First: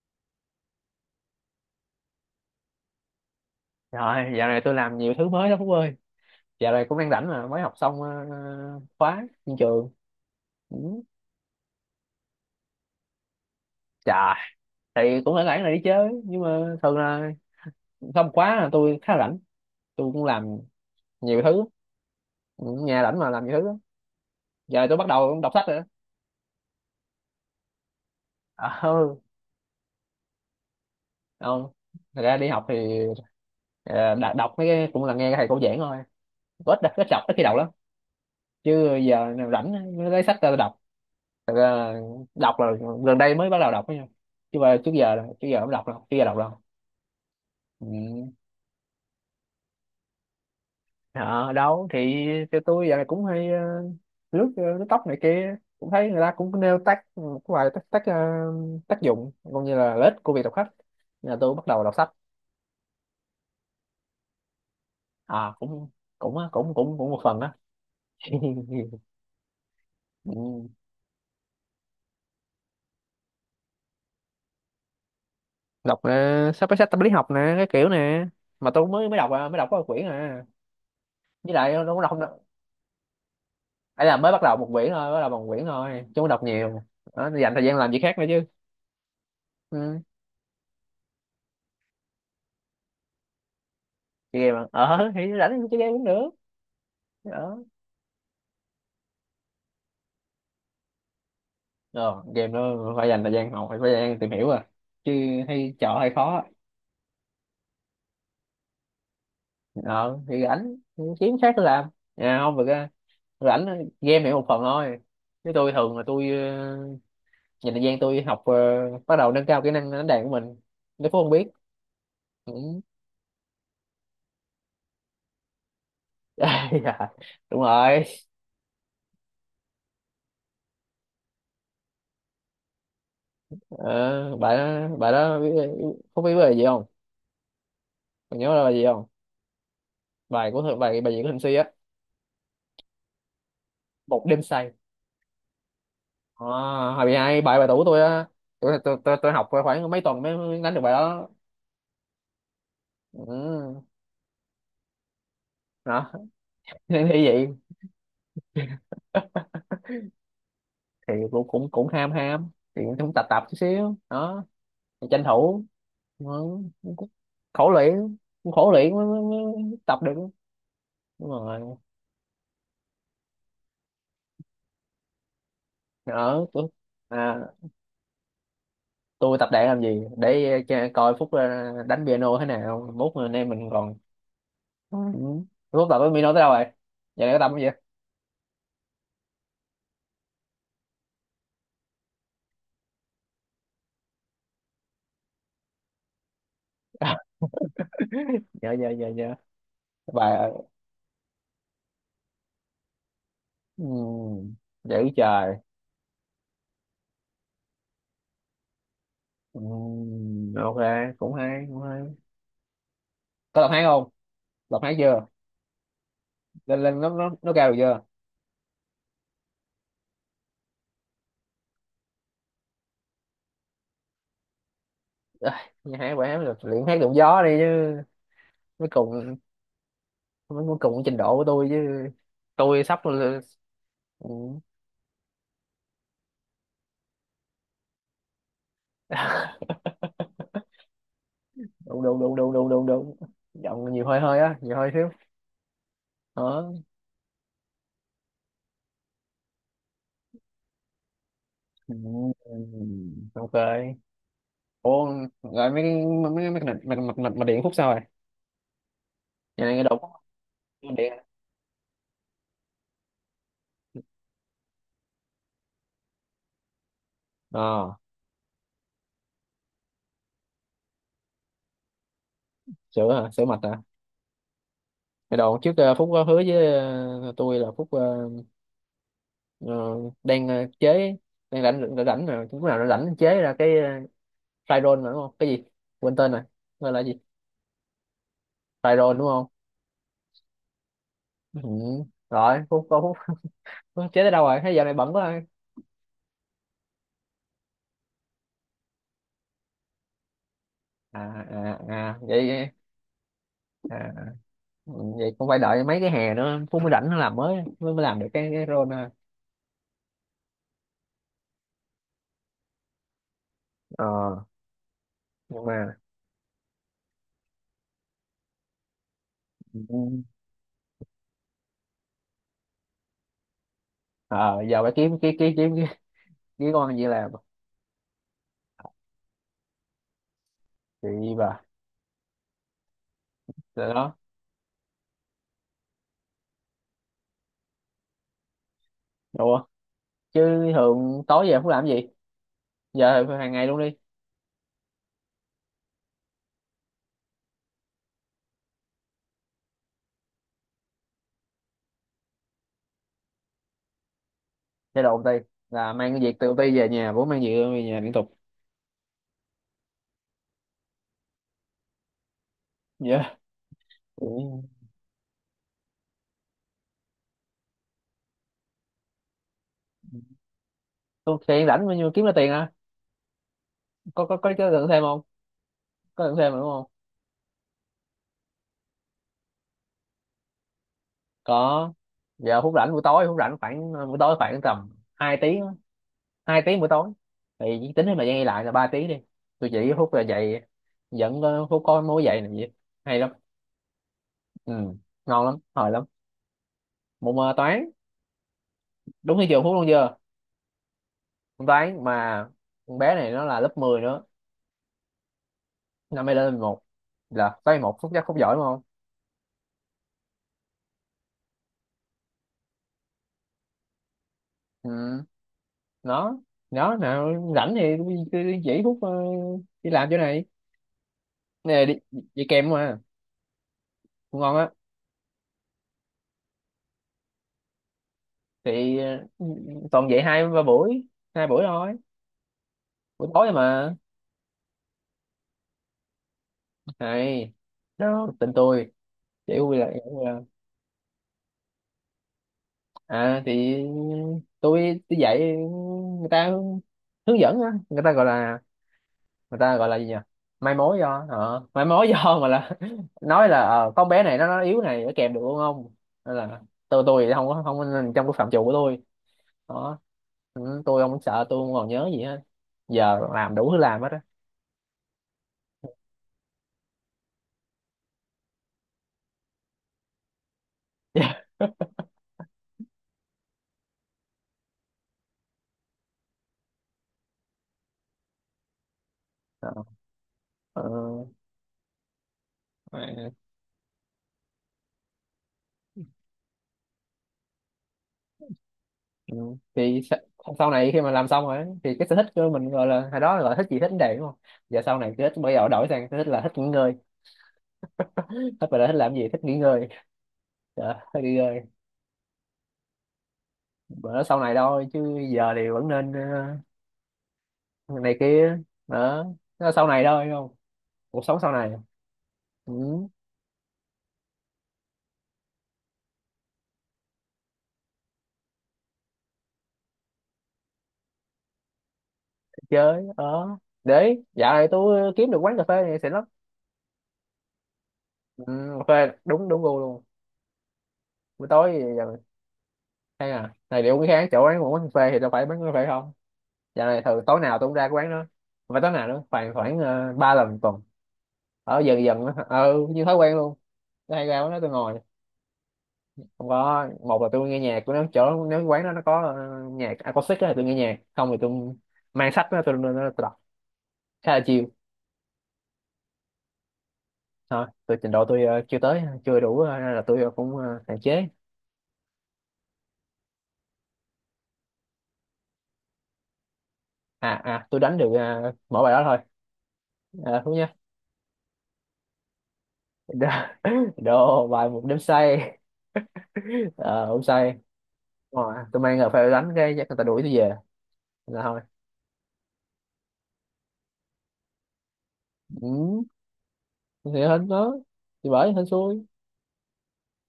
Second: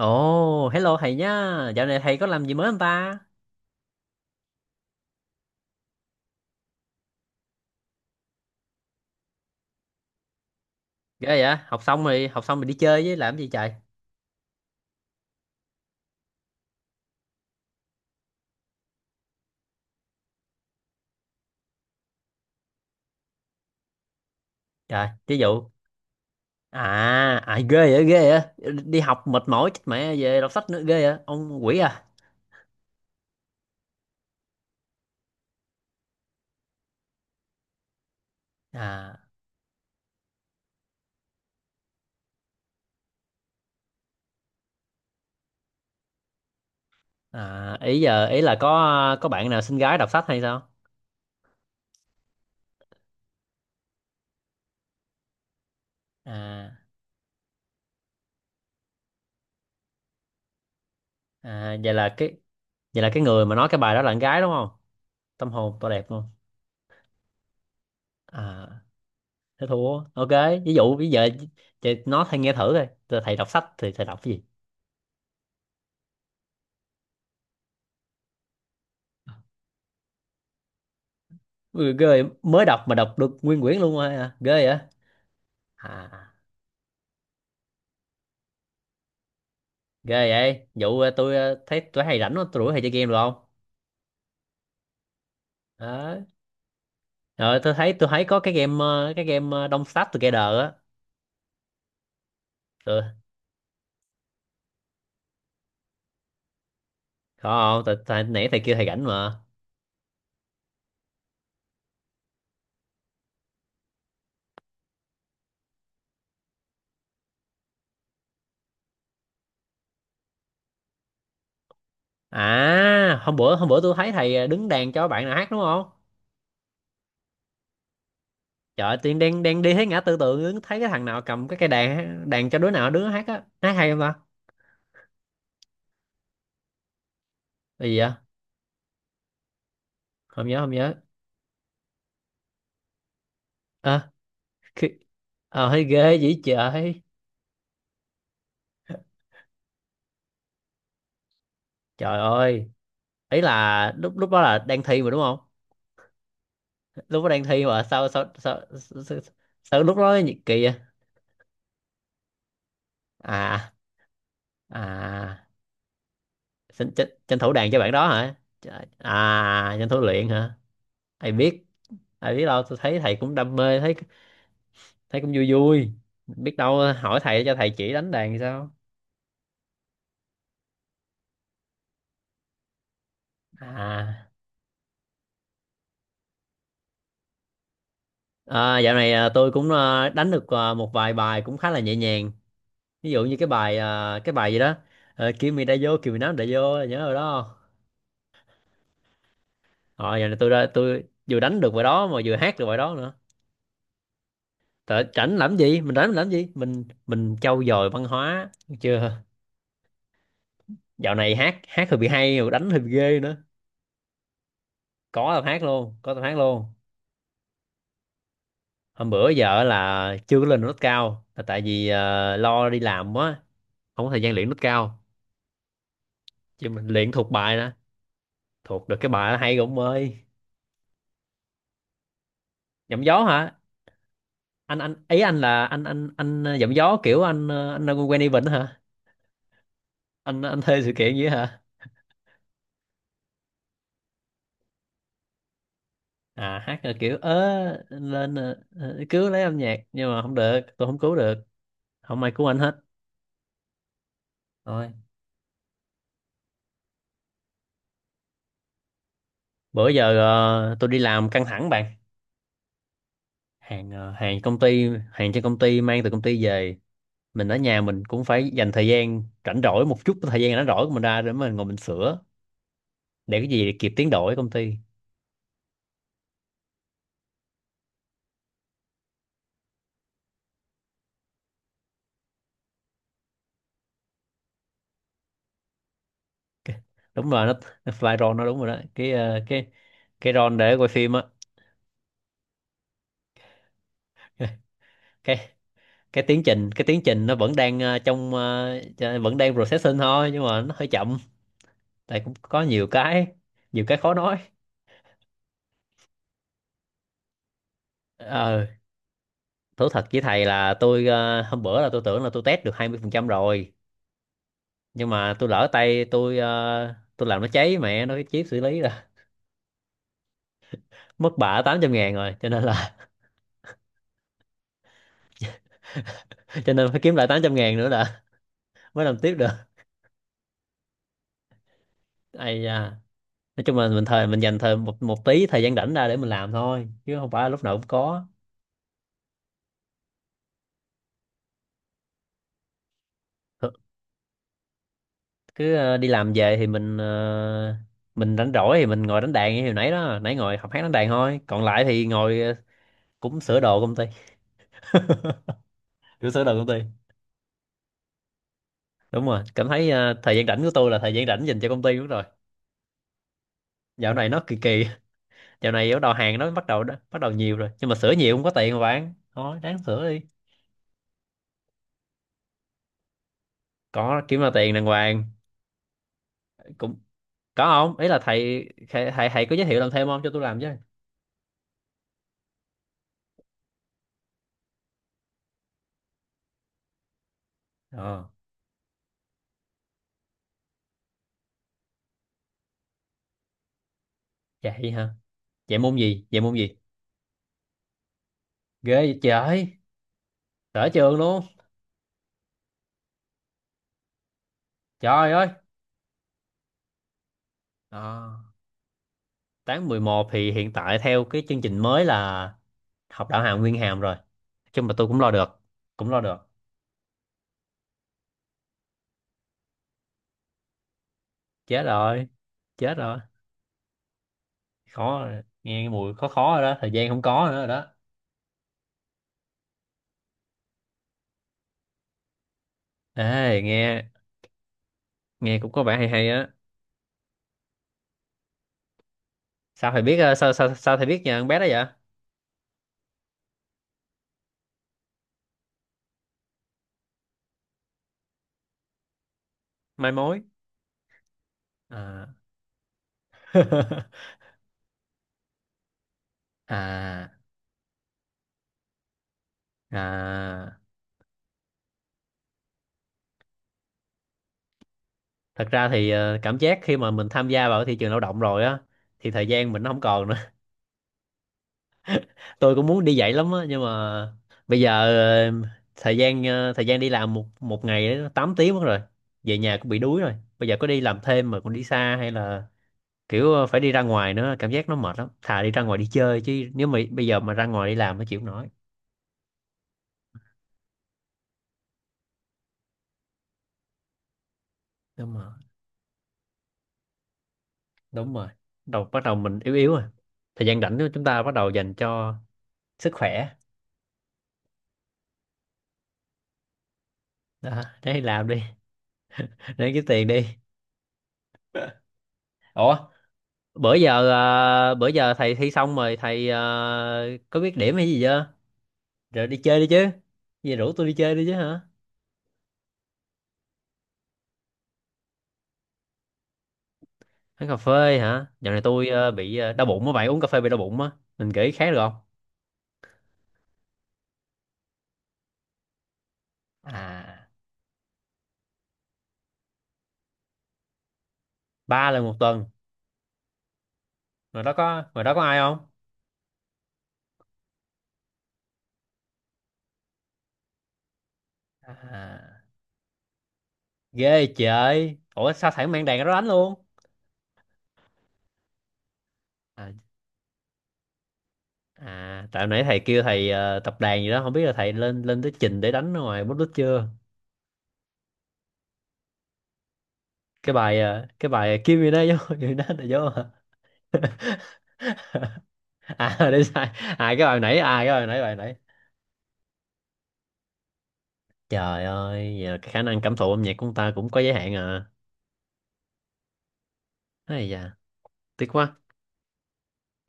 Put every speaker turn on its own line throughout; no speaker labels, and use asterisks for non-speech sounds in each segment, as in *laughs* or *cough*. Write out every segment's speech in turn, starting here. Ồ, hello thầy nhá. Dạo này thầy có làm gì mới không ta?
Rồi, dạo này tôi làm nhiều thứ mới đó Phúc ơi. Dạo này cũng đang rảnh mà, mới học xong khóa trên trường. Ừ.
Ghê vậy? Học xong rồi đi chơi với làm gì trời?
Chà, thì cũng phải rảnh là đi chứ, nhưng mà thường là xong khóa là tôi khá rảnh. Tôi cũng làm nhiều thứ. Ừ, nhà rảnh mà làm nhiều thứ lắm. Giờ tôi bắt
Trời, ví
đầu đọc sách
dụ.
rồi đó.
À, à, ghê vậy, ghê vậy.
À, *laughs*
Đi
ừ,
học mệt mỏi chết mẹ về đọc sách nữa ghê vậy. Ông
không.
quỷ à?
Thật ra đi học thì đọc mấy cái cũng là nghe thầy cô giảng thôi. Ít ít đọc, ít khi đầu lắm, chứ
À,
giờ nào rảnh mới lấy sách ra đọc. Thật ra đọc là gần đây mới bắt đầu đọc ấy nha, chứ mà trước giờ không đọc đâu, trước giờ đọc đâu.
à, ý giờ
Ừ.
ý là có bạn nào xinh gái đọc sách hay sao?
Ờ, đâu thì cho tôi giờ này cũng hay lướt lướt tóc này kia cũng thấy người ta cũng
À,
nêu tác một vài tác tác, ờ, tác dụng cũng như là lợi ích của việc đọc sách. Nên là tôi bắt
à,
đầu đọc
vậy
sách.
là cái người mà nói cái bài đó là con gái đúng không? Tâm
à
hồn
cũng
to đẹp luôn.
cũng á, cũng cũng cũng một phần đó.
À,
*laughs*
thế thua. Ok,
Ừ.
ví dụ bây giờ chị nói thầy nghe thử coi. Thầy đọc sách thì thầy đọc cái gì?
Đọc sắp cái sách tâm lý học nè, cái kiểu nè, mà tôi mới mới đọc à, mới đọc có một quyển à, với lại tôi
Ui, ghê
cũng
vậy.
đọc.
Mới đọc mà đọc được nguyên quyển luôn
Ấy
rồi
là mới
à,
bắt
ghê
đầu
vậy
một
à,
quyển thôi, bắt đầu bằng quyển thôi chứ không đọc nhiều đó, dành thời gian làm việc khác nữa chứ. Ừ.
ghê vậy vụ tôi thấy tôi hay rảnh quá, tôi rủ hay chơi game được không?
Chơi game à? Ờ thì rảnh thì chơi game cũng
Đó,
được đó.
rồi tôi thấy có cái game Don't Starve Together á.
Ờ, Game nó phải
Ừ.
dành thời gian học, phải phải dành thời gian tìm hiểu à, chứ hay chọn hay khó.
Có không tại nãy thầy kêu thầy rảnh mà.
Ờ thì rảnh thì kiếm khác để làm. À, không được á, rảnh game này một phần thôi, chứ tôi thường là tôi dành thời gian tôi học bắt đầu nâng cao kỹ năng đánh đàn của mình, nếu Phú không biết. Ừ.
À, hôm bữa tôi thấy thầy đứng đàn cho bạn nào hát đúng không?
*laughs* Dạ, đúng rồi.
Trời ơi, tiên đang đang đi thấy ngã tư tưởng đứng thấy cái thằng nào cầm cái cây đàn đàn cho đứa nào hát á, hát hay không ta?
Ờ, bà đó biết, có biết về gì không,
Cái gì vậy?
còn nhớ là gì không?
Không nhớ, không nhớ.
Bài, bài diễn của Thịnh Suy á,
À,
Một Đêm Say.
khi... À, thấy ghê vậy
À,
trời.
hồi bị hai bài, bài tủ tôi á, tôi học khoảng mấy tuần mới mới đánh được bài đó.
Trời ơi. Ấy
Ừ.
là lúc lúc đó là đang thi mà đúng không?
Đó. *laughs* Nên như
Lúc đó đang
vậy.
thi mà sao lúc đó nhiệt kỳ vậy?
Thì cũng cũng cũng ham ham, thì cũng cũng tập tập chút
à
xíu đó. Thì tranh
à,
thủ. Ừ. Cũng—
tranh,
cũng
tranh, tranh thủ
khổ
đàn cho bạn đó
luyện,
hả?
cũng khổ
Trời,
luyện mới
à tranh
tập
thủ
được.
luyện hả?
Đúng
Ai
rồi.
biết. Ai biết đâu, tôi thấy thầy cũng đam mê thấy, thấy cũng vui vui.
Ở
Biết
tôi.
đâu hỏi
À,
thầy cho thầy chỉ đánh đàn thì sao?
tôi tập đàn làm gì để coi Phúc đánh piano thế nào, mốt anh em mình còn.
à,
Ừ. Rốt tập với Mino tới đâu rồi? Giờ này có tập không vậy?
à dạo này tôi cũng đánh được một vài bài cũng khá là nhẹ nhàng. Ví dụ như cái bài cái bài gì đó. Kimi đã vô Kimi nắm đã vô, nhớ rồi
*laughs*
đó.
Dạ dạ dạ dạ.
Rồi giờ này
Bài.
tôi vừa đánh được bài đó mà vừa hát được bài đó nữa.
Ừ.
Tại
Dữ
rảnh
trời.
làm gì? Mình rảnh mình làm gì? Mình trau dồi văn hóa được chưa?
Ừ. Ok,
Dạo
cũng
này hát
hay, cũng
hát hơi
hay.
bị hay rồi, đánh hơi bị ghê nữa.
Có tập hát không? Tập hát chưa?
Có tập hát luôn, có tập hát luôn.
Lên lên, nó cao được chưa?
Hôm bữa giờ là chưa có lên nốt cao là tại vì lo đi làm quá, không có thời gian luyện nốt cao.
À, nghe hát bài hát được,
Chứ
luyện
mình
hát
luyện
đụng
thuộc
gió đi
bài nè,
chứ. Mới
thuộc được cái bài
cùng,
đó hay rồi ông ơi.
mới mới cùng trình độ của tôi chứ. Tôi sắp.
Giọng gió
Ừ.
hả? Anh ý, anh là anh giọng gió kiểu anh anh quen event hả? Anh thuê sự kiện gì hả?
đúng đúng đúng đúng đúng đúng đúng. Giọng nhiều hơi, hơi á, nhiều hơi xíu.
À,
Đó.
hát là kiểu ớ lên cứu lấy âm nhạc nhưng mà không được, tôi không cứu được. Không ai
Ừ.
cứu anh hết.
Ok.
Thôi,
Ủa, rồi mấy cái, mấy cái mặt mặt mặt mặt mặt điện Phúc sao rồi? Nhà này cái
bữa
đồ Phúc,
giờ tôi
mặt
đi
điện à?
làm căng thẳng bạn, hàng hàng công ty, hàng trên công ty mang từ công ty về. Mình ở nhà
Ờ,
mình cũng phải dành thời gian rảnh rỗi, một chút thời gian rảnh rỗi của mình ra để mình ngồi mình sửa
sửa hả?
để
Sửa
cái
mặt
gì
à?
kịp tiến độ ở công ty.
Cái đồ trước Phúc có hứa với tôi là Phúc ờ, đang chế, đang rảnh rảnh rảnh mà lúc nào nó rảnh chế ra cái fry roll mà đúng không? Cái gì? Quên tên rồi. Gọi là gì?
Đúng rồi nó, *laughs* nó fly roll nó, đúng rồi đó,
Fry
cái
roll đúng không?
cái roll để quay phim á.
Ừ. Rồi, Phúc có Phúc, Phúc chế tới đâu rồi?
*laughs*
Thế giờ này bận quá rồi.
cái cái tiến trình nó vẫn đang vẫn đang processing thôi nhưng mà nó hơi chậm.
À à à
Tại cũng
vậy
có nhiều cái, nhiều cái
à,
khó nói.
vậy cũng phải đợi mấy cái hè nữa Phúc mới rảnh nó làm, mới mới mới làm được cái
ờ
roll ha.
Thú thật với thầy là tôi hôm bữa là tôi tưởng là tôi test được 20% rồi,
Ờ
nhưng mà tôi
nhưng
lỡ
mà.
tay tôi tôi làm nó cháy mẹ nó cái chip xử lý, là
Ừ.
*laughs* mất bả 800 ngàn rồi, cho nên là
Ờ, giờ phải kiếm cái kiếm cái
*laughs*
cái
cho nên
con
phải
gì
kiếm lại
làm
800 ngàn nữa là *laughs* mới làm tiếp được.
chị bà
Ai da, nói chung là
rồi
mình
đó
thời mình dành thời một một tí thời gian rảnh ra để mình làm thôi, chứ không phải lúc nào cũng có.
đúng không, chứ thường tối về không làm gì, giờ hàng ngày
Th-
luôn đi
Cứ đi làm về thì mình mình rảnh rỗi thì mình ngồi đánh đàn như hồi nãy đó, nãy ngồi học hát đánh đàn thôi, còn lại thì ngồi cũng sửa đồ công ty,
chơi đồ công ty, là mang cái
cũng
việc
sửa
từ
đồ
công
công ty.
ty về nhà, bố mang việc về nhà liên tục.
Đúng rồi, cảm thấy thời gian rảnh của tôi là thời gian rảnh dành cho công ty, đúng rồi.
Dạ yeah.
Dạo này nó kỳ kỳ. Dạo này bắt đầu hàng nó bắt đầu nhiều rồi, nhưng mà sửa nhiều không có tiền mà bạn, thôi ráng sửa đi.
Tôi tiền rảnh bao nhiêu kiếm ra tiền à,
Có kiếm ra
có
tiền đàng
lượng thêm không,
hoàng.
có lượng thêm mà đúng không,
Cũng có không, ý là thầy có giới thiệu làm thêm không cho tôi làm chứ.
có. Giờ phút rảnh buổi tối, phút rảnh khoảng buổi tối khoảng tầm 2 tiếng á. 2 tiếng buổi tối, thì chỉ tính thêm
Ờ,
thời gian đi lại là 3 tiếng đi. Tôi chỉ phút là dậy, vẫn phút có mối dậy làm gì, hay lắm. Ừ.
vậy hả?
Ngon lắm,
Vậy
hồi
môn
lắm.
gì, vậy môn gì?
Môn toán.
Ghê vậy
Đúng như trường
trời.
Phúc luôn chưa?
Sở trường luôn.
Môn toán mà. Con bé này nó là lớp 10 nữa,
Trời ơi.
năm nay lên 11, là toán một. Phúc chắc
ờ,
Phúc giỏi đúng không?
tháng 11 thì hiện tại theo cái chương trình mới là học đạo hàm nguyên hàm rồi, nhưng mà tôi cũng
Ừ.
lo được, cũng lo
nó
được.
nó nào rảnh thì cứ chỉ Phúc đi làm chỗ này
Chết
nè đi,
rồi,
đi kèm
chết
mà,
rồi,
cũng ngon á.
khó rồi. Nghe cái mùi khó khó rồi đó, thời gian không có nữa rồi đó.
Thì toàn dạy 2 3 buổi, 2 buổi thôi, buổi tối
Ê nghe,
mà.
nghe cũng có vẻ hay hay á.
Này đó tình tôi chỉ vui là.
Sao thầy biết sao sao sao thầy biết nhà con bé đó vậy?
À thì tôi dạy, người ta hướng, hướng dẫn á, người ta gọi là, người ta gọi là gì
Mai
nhỉ?
mối.
Mai mối. Do mai mối
À.
do mà là, *laughs* nói là
*laughs*
con bé này nó yếu này, nó kèm được không không. Nên là tôi
à
thì không có, không trong cái phạm trù của tôi đó.
à,
Ừ, tôi không sợ, tôi không còn nhớ gì hết, giờ làm đủ thứ, làm hết á.
thật ra thì cảm giác khi mà mình tham gia vào cái thị trường lao động rồi á thì thời gian mình nó không còn nữa.
*laughs*
Tôi cũng muốn đi dạy lắm á nhưng mà bây giờ ờ, thời gian đi làm một một ngày ấy, nó 8 tiếng mất rồi, về
Ờ,
nhà cũng bị đuối rồi. Bây giờ
ờ,
có đi làm thêm mà còn đi xa hay là kiểu phải đi ra ngoài nữa, cảm giác nó mệt lắm, thà đi ra ngoài đi chơi chứ nếu mà bây giờ mà ra ngoài đi làm nó chịu không nổi.
ừ. Thì sau này khi mà làm xong rồi thì cái sở thích của mình, gọi là hồi đó gọi là thích gì thích vấn đề đúng không, giờ sau này cứ
Đúng
thích,
rồi,
bây giờ đổi sang sở thích là thích nghỉ ngơi.
đúng rồi.
Thích bà đã, thích làm
Bắt
gì,
đầu
thích nghỉ
mình yếu
ngơi.
yếu rồi, thời gian
Dạ,
rảnh của
thích
chúng
nghỉ
ta bắt
ngơi.
đầu dành cho sức khỏe.
Bữa đó sau này thôi, chứ giờ thì vẫn nên
Đó,
ờ, này
để làm
kia
đi,
đó, nó sau
để
này
kiếm
thôi
tiền đi.
không, cuộc sống sau này. Ừ,
Ủa, bữa giờ thầy thi xong rồi thầy có biết điểm hay gì chưa? Rồi đi chơi đi chứ, gì rủ tôi đi chơi đi chứ hả?
chơi ở, để dạo này tôi kiếm được quán cà phê này xịn lắm.
Uống cà phê
Ừ,
hả? Dạo này
cà
tôi
phê đúng,
bị
đúng gu
đau
luôn.
bụng á bạn, uống cà phê bị đau bụng á.
Buổi
Mình kể
tối thì
khác được
giờ
không?
mình hay à này liệu cái kháng chỗ quán, quán cà phê thì đâu phải bán cà phê không. Dạo này thường tối
À,
nào tôi cũng ra cái quán đó, và tối nào nữa khoảng, khoảng 3 lần một tuần. Ở dần
ba
dần
lần một tuần.
ừ như thói quen luôn, tôi hay ra quán đó tôi ngồi.
Ngoài đó có ai không?
Không có, một là tôi nghe nhạc của nó chỗ, nếu quán đó nó có nhạc acoustic á thì tôi nghe nhạc, không thì tôi mang sách đó,
À
tôi đọc, khá là
ghê
chill.
trời, ủa sao thầy không mang đàn ra đó đánh luôn?
Thôi tôi trình độ tôi chưa tới chưa đủ
à,
nên là tôi cũng hạn chế.
à tại nãy thầy kêu thầy tập đàn gì đó, không biết là thầy lên lên tới trình để đánh ở ngoài bút đít chưa?
À à tôi đánh được mỗi bài đó thôi. À, thú
Cái
nhá.
bài cái bài Kim gì đó vô *laughs* gì đó là
Đồ,
vô hả?
*laughs* đồ bài Một Đêm Say.
À, để sai.
Ờ không say.
Cái bài nãy,
Ờ,
bài nãy.
tôi mang là phải đánh cái chắc người ta đuổi tôi về, là thôi.
Trời ơi, vậy là cái khả năng cảm thụ âm nhạc của ông ta cũng có giới hạn à.
Ừ, thì hên
Ây
đó,
da,
thì bởi hên
tiếc quá.
xui.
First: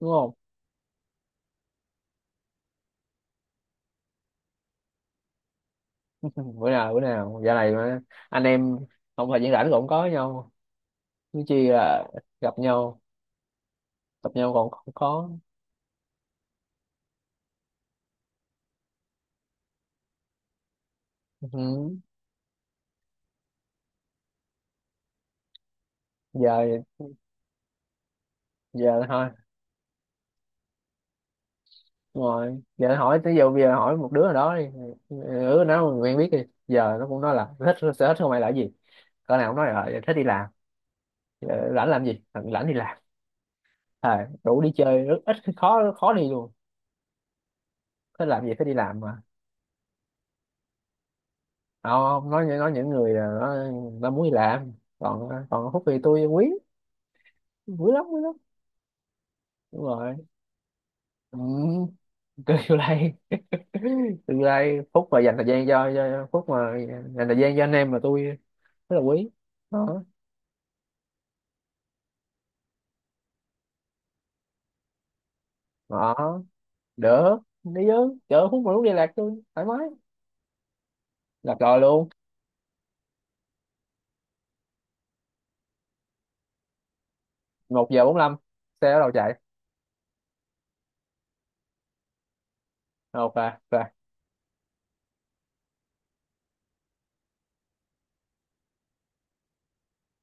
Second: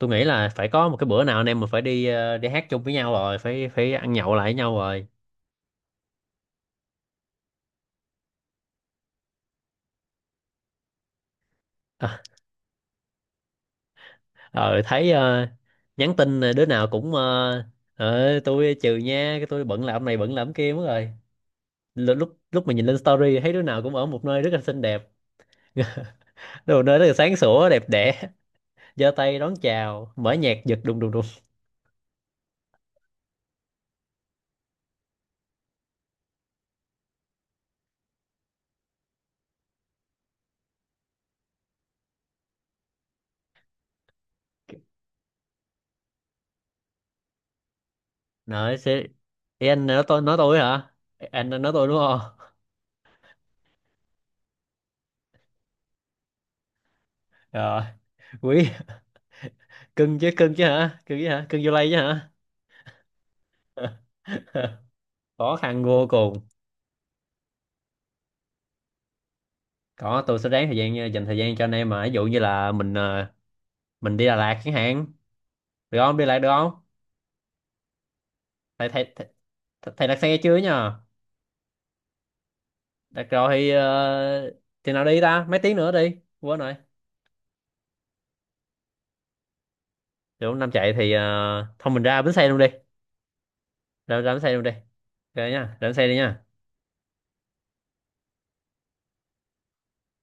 Đúng
nghĩ
không?
là phải có một cái bữa nào anh em mình phải đi đi hát chung với nhau rồi, phải phải ăn nhậu lại với nhau rồi.
*laughs* Bữa nào, bữa nào giờ này mà anh em không phải diễn, rảnh cũng có với nhau chứ chi là
À,
gặp nhau, gặp nhau còn
ờ
không
thấy
có.
nhắn tin đứa nào cũng tôi trừ nha, cái tôi bận làm này bận làm kia mất rồi.
Ừ.
L- lúc lúc mà nhìn lên story thấy đứa nào cũng ở một nơi rất là xinh đẹp, *laughs*
Giờ,
đồ nơi rất là sáng sủa đẹp đẽ, *laughs*
giờ
giơ
thôi.
tay đón chào, mở nhạc giật đùng đùng đùng.
Đúng rồi, giờ hỏi tới giờ, bây giờ hỏi một đứa nào đó đi, ừ, nó quen biết đi, giờ nó cũng nói là thích, sở thích của mày là cái gì, con nào cũng nói là thích đi làm. Ờ, rảnh làm gì? Ờ, rảnh đi làm. À, đủ đi chơi rất ít, khó khó đi luôn, thích làm gì, thích đi
Nói
làm
sẽ.
mà.
Ê, anh nói tôi hả? Anh nói tôi đúng
Không, nói,
không?
nói những người là nó muốn đi làm, còn còn Phúc thì tôi quý,
Rồi,
quý lắm, quý lắm.
quý,
Đúng rồi.
cưng chứ, cưng chứ hả? Cưng chứ hả?
Ừ,
Cưng vô lay chứ hả?
kêu vô đây. *clears throat* Tương lai
*laughs*
Phúc mà dành thời
Khó
gian
khăn vô
cho
cùng.
Phúc mà, dành thời gian cho anh em mà tôi rất là quý đó.
Có tôi sẽ ráng thời gian, dành thời gian cho anh em mà, ví dụ như là mình mình đi Đà Lạt chẳng hạn. Được
Đó,
không? Đi Đà Lạt được không?
đỡ, đi chứ, chở Phúc mà lúc
Thầy
đi Lạc
thầy thầy,
tôi thoải mái,
thầy đặt xe chưa nhờ?
Lạc rồi luôn.
Đặt rồi thì thì nào đi ta? Mấy tiếng nữa đi. Quên rồi.
1:45 xe bắt đầu chạy.
Được không? Nam chạy thì thôi mình ra bến xe luôn đi.
Ok ok.
Ra ra bến xe luôn đi. Ok nha. Ra bến xe đi nha.